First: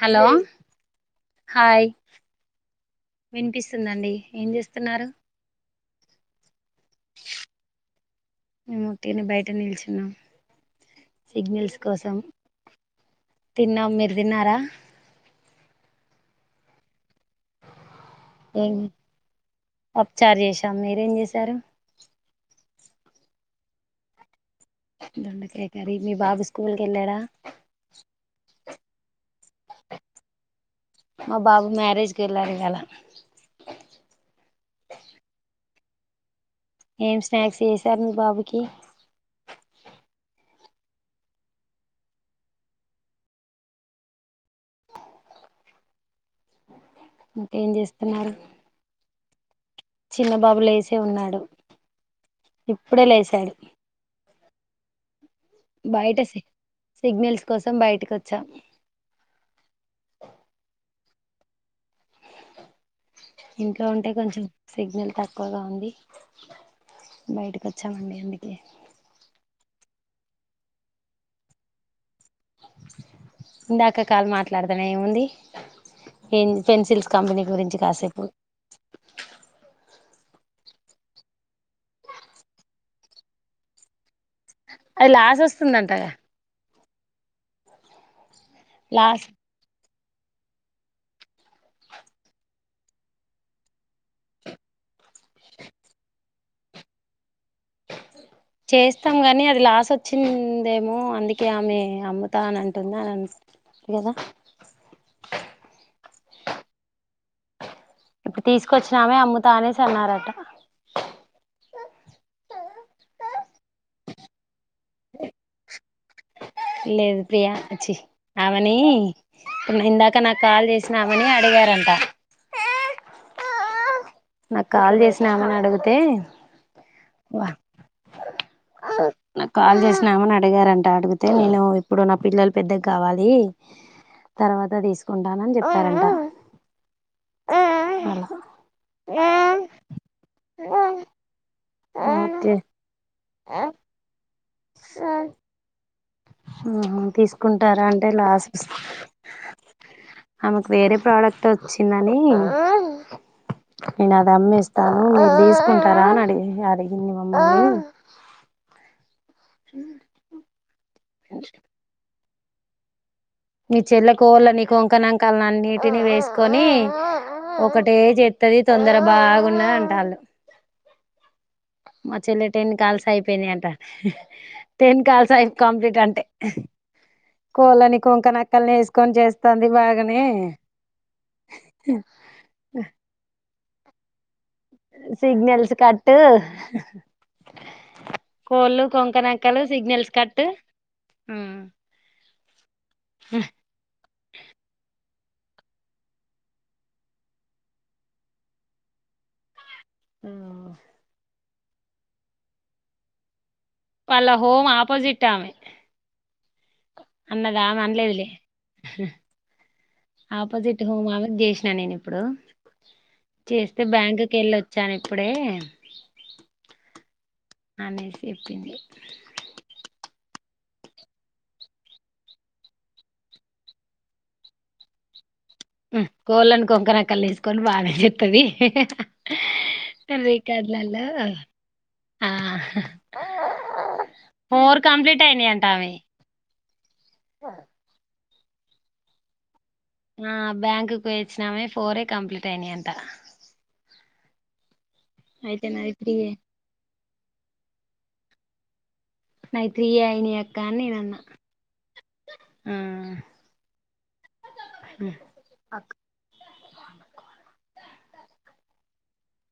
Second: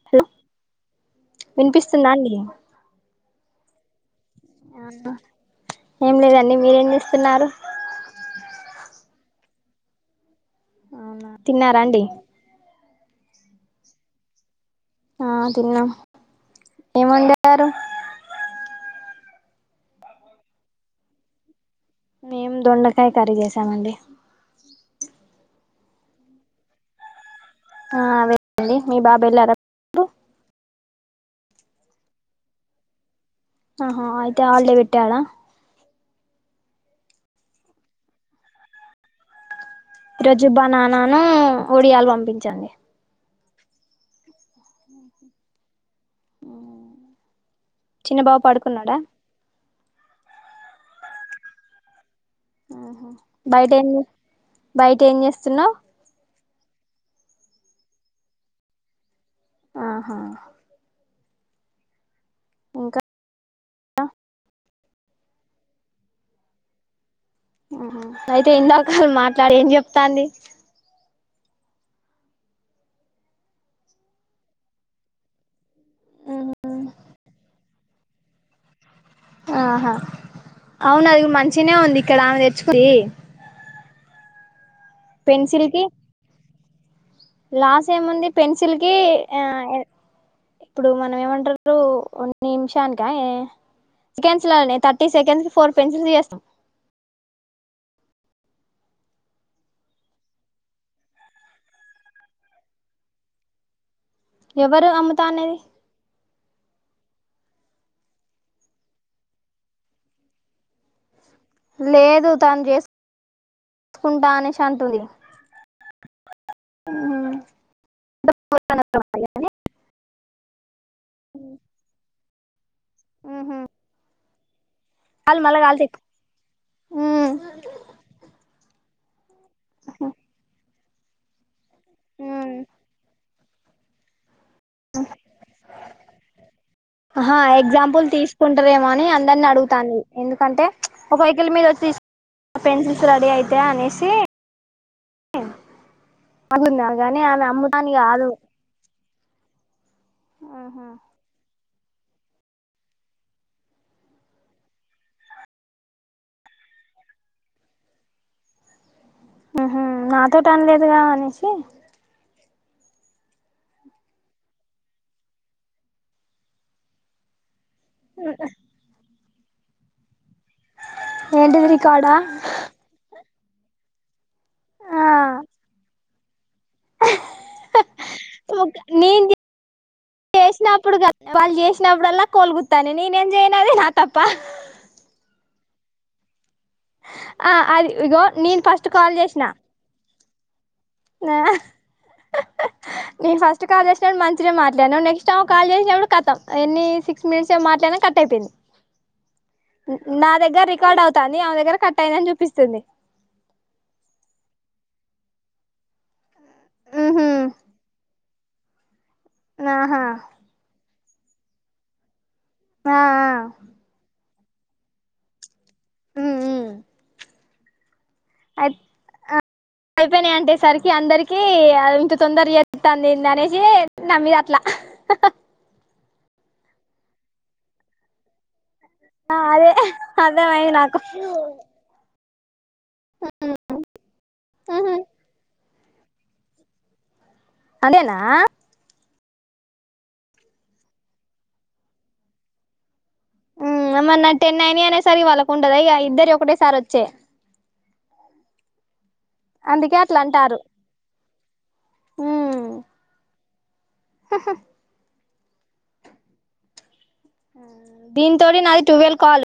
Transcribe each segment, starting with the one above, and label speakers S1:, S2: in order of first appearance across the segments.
S1: Hello hi
S2: వినిపిస్తుందా అండి
S1: వినిపిస్తుందండి ఏం చేస్తున్నారు
S2: ఏం లేదండి మీరేం ఇస్తున్నారు
S1: మేము తిని బయట నిలలచునాం
S2: తిన్నారాండి
S1: తిన్నాం మీరు తిన్నారా
S2: ఆ తిన్నాం ఏం వండారు
S1: ఏం పప్ చారు చేసాం మీరేం చేశారు
S2: మేం దొండకాయ కర్రీ చేసామండి
S1: దొండకాయ కర్రీ మీ బాబు స్కూల్ కెళ్ళాడా
S2: ఆ అవేళ్ళాడండి మీ బాబు వెళ్ళాడ కు
S1: మా బాబు మ్యారేజ్ కి వెళ్ళాడు ఇవాళ
S2: ఆహా అయితే హాలిడే పెట్టాడా
S1: ఏం స్నాక్స్ చేసారు మి బాబుకి
S2: ఈరోజు బనానాను ఒడియాలు పంపించాండి ఆ
S1: ఇంకేం చేస్తున్నారు చిన్న బాబు లేసి ఉన్నాడు ఇప్పుడే
S2: ఆహా
S1: లేసాడు
S2: బయట ఏం బయట ఏం చేస్తున్నావు
S1: బయట సి సిగ్నల్స్ కోసం బయటకొచ్చా
S2: ఆహా ఇంకా
S1: ఇంట్లో ఉంటే కొంచెం సిగ్నల్ తక్కువగా ఉంది బయటకు
S2: ఆ హా
S1: వచ్చామండి
S2: అయితే
S1: అందుకే
S2: ఇందాకల మాట్లాడి ఏం చెప్తాంది
S1: ఇందాక కాలు మాట్లాడతానే ఉంది ఏంది పెన్సిల్స్ కంపెనీ గురించి కాసేపు
S2: ఆహా అవునదిగో మంచినే ఉంది ఇక్కడ ఆమె తెచ్చుకుందీ
S1: అది లాస్ వస్తుందంట గ
S2: లాస్ ఏముంది పెన్సిల్ కి
S1: లాస్
S2: ఆ ఇప్పుడు మనం ఏమంటరు ఒ నిమిషానికా సెంటెన్స్ లోనే థర్టీ సెకండ్స్ కి ఫోర్ పెన్సిల్స్ చేస్తాం
S1: చేస్తాం గానీ అది లాస్ వచ్చిందేమో అందుకే ఆమె అమ్ముతా అని అంటుంది అనం
S2: ఎవరు అమ్ముతా అనేది
S1: ఇప్పుడు తీసుకొచ్చినామే అమ్ము తాఅనేసి అన్నారట
S2: లేదు తను చేసు చేసుకుంటా అనేసి అంటుంది
S1: లేదు ప్రియా ఛి ఆమెని ఇందాక నాకు కాల్ చేసిన ఆమెని అడి గరంటా నాకు కాల్ చేసినా
S2: కాలు
S1: ఆమెను
S2: మళ్ళ కాలితే
S1: అడిగితే వా నాకు కాల్ చేసినా ఆమెని అడిగారంట అడిగితే నేను ఇప్పుడు నా పిల్లలు పెద్దగా కావాలి తర్వాత తీసుకుంటాను అని చెప్పారంట
S2: ఆహా ఎగ్జాంపుల్
S1: అలా
S2: తీసుకుంటారేమో అని అందరిని అడుగుతాంది ఎందుకంటే చ్ ఒక వెహికల్ మీద తిస్
S1: ఓకే
S2: పెన్సి [unintelligible] తే అనేషి అనుకున్నా
S1: ఆహా
S2: గాని ఆమె
S1: తీసుకుంటారు
S2: అమ్ముతాని
S1: అంటే
S2: కాదు
S1: లాస్ ఆమెకు
S2: ఆహా
S1: వేరే ప్రాడక్ట్ వచ్చిందని నేను అది అమ్మి ఇస్తా మీరు తీసుకుంటారా అని అడిగి అడిగింది మమ్మల్ని
S2: ఆహ నాతోటి అన్లేదుగా అనేసి
S1: నీ చెల్ల కోళ్ళని కొంకణాంకాలని అన్నిటిని వేసుకొని ఒకటే చెత్తది తొందర బాగున్నది అంటాళ్ళు
S2: ఏంటిది రికార్డా
S1: మా చెల్లి టెన్ కాల్సయి పోయినాయంట టెన్
S2: ఆ
S1: కల్సాయి కంప్లిట్ అంటే కోళ్ళని కొంకనక్కల్ని ఎసుకొని
S2: నేను
S1: చేస్తుంది బాగానే
S2: చేసినప్పుడు నేనేమ్ జయను అది నా తప్ప
S1: సిగ్నల్స్ కట్
S2: ఆ అది ఇగో నేను
S1: కోళ్ళు,
S2: ఫస్ట్ కాల్ చేసిన
S1: కొంకనక్కలు సిగ్నల్స్ క
S2: నేను ఫస్ట్ కాల్ చేసినప్పుడు మంచిగ్నే మాట్లాడినవ్ స్టవ్ కాల్ చేసినప్పుడు కతం ఎన్ని సిక్స్ మినిట్స్ ఏమె మాట్లడినా కట్ అయిపోయింది. నా దగ్గర రికార్డ్ అవుతాంది ఆమె దగ్గర కట్ అయిందని చూపిస్తుంది.
S1: వాళ్ళ హోమ్ అపోజిట్ ఆమె
S2: ఉహు
S1: అన్నది ఆమె అన్లేదులే హ
S2: ఆహా
S1: అపోజిట్ హోమ్ ఆమెక్ చేసినా నేను ఇప్పుడు
S2: ఆ ఆ
S1: చేస్తే బ్యాంక్ ఎళ్ళొచ్చాను ఇప్పుడే నానిఫ్
S2: అయి అ అయితె నేనంటే సరికి అందరికి ఇంత తొందర చెప్తాంది ఏంది అనేసి నామీద అట్ల
S1: హ్మ్ కోళ్ళని, కొంకనక్కలు ఎసుకొని బాగానే చెత్తది
S2: ఆ అదే అర్థమైంది నాకు
S1: రికార్డులలో ఫోర్ కంప్లీట్ అయినయ నావి
S2: అదేనా
S1: ఆ బ్యాంకుకు వచ్చినామే ఫోరె కంప్లీట్ అయినా అంట
S2: ఆ మళ్ళ టెన్ అయినయి అనే సారికి వాళ్ళకు
S1: అయితే
S2: ఉండదు
S1: నాయి
S2: ఇగా
S1: త్రీయే
S2: ఇద్దరియి ఒకటే సారి వచ్చే
S1: నాయి
S2: అందుకే
S1: త్రీయే
S2: అట్లా
S1: అయినాయి
S2: అంటార్రు
S1: అక్క అని నేను
S2: హ్మ్
S1: అన్నా పక్
S2: దీంతోటి నాది టువెల్ కాల్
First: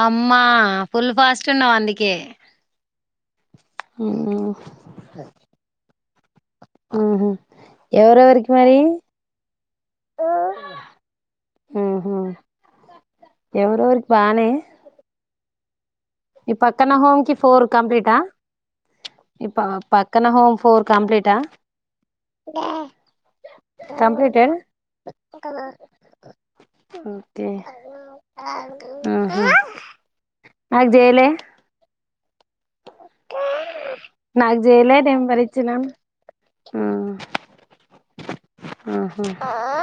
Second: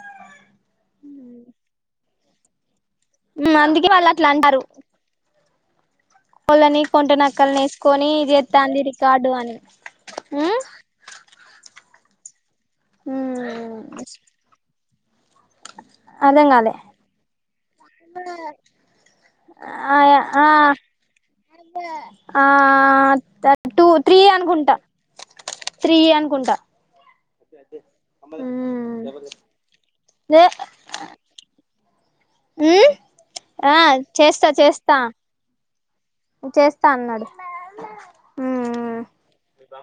S1: అమ్మా ఫుల్ ఫాస్ట్ ఉన్నావు అందుకే
S2: హ్మ్ అందుకే వాళ్ళు అట్ల అన్నరు కోళ్ళని కొంట
S1: ఆహా
S2: నక్కలని ఎసుకొని
S1: ఎవరెవరికి మరి
S2: చెత్తాంది రికార్డు అని
S1: హ్మ్ హు ఎవరెవరిక్ బానేే
S2: అర్థం
S1: ఈ
S2: కాలే
S1: పక్కన హోమ్ కి ఫోర్ కంప్లీటా ఈ ప పక్కన హోమ్
S2: ఆ
S1: ఫోర్ కంప్లీటా
S2: ఆ త టూ, త్రీ
S1: కంప్లీటెడ్
S2: అనుకుంట త్రీ అనుకుంటా
S1: ఓకే ఉహ్మ్
S2: న
S1: జేలే
S2: ఉ ఆ చేస్తా
S1: నాకు చేయలే
S2: చేస్తా
S1: నేను మరి ఇచ్చినాను
S2: చేస్తా అన్నాడు హుమ్మ్
S1: ఆహా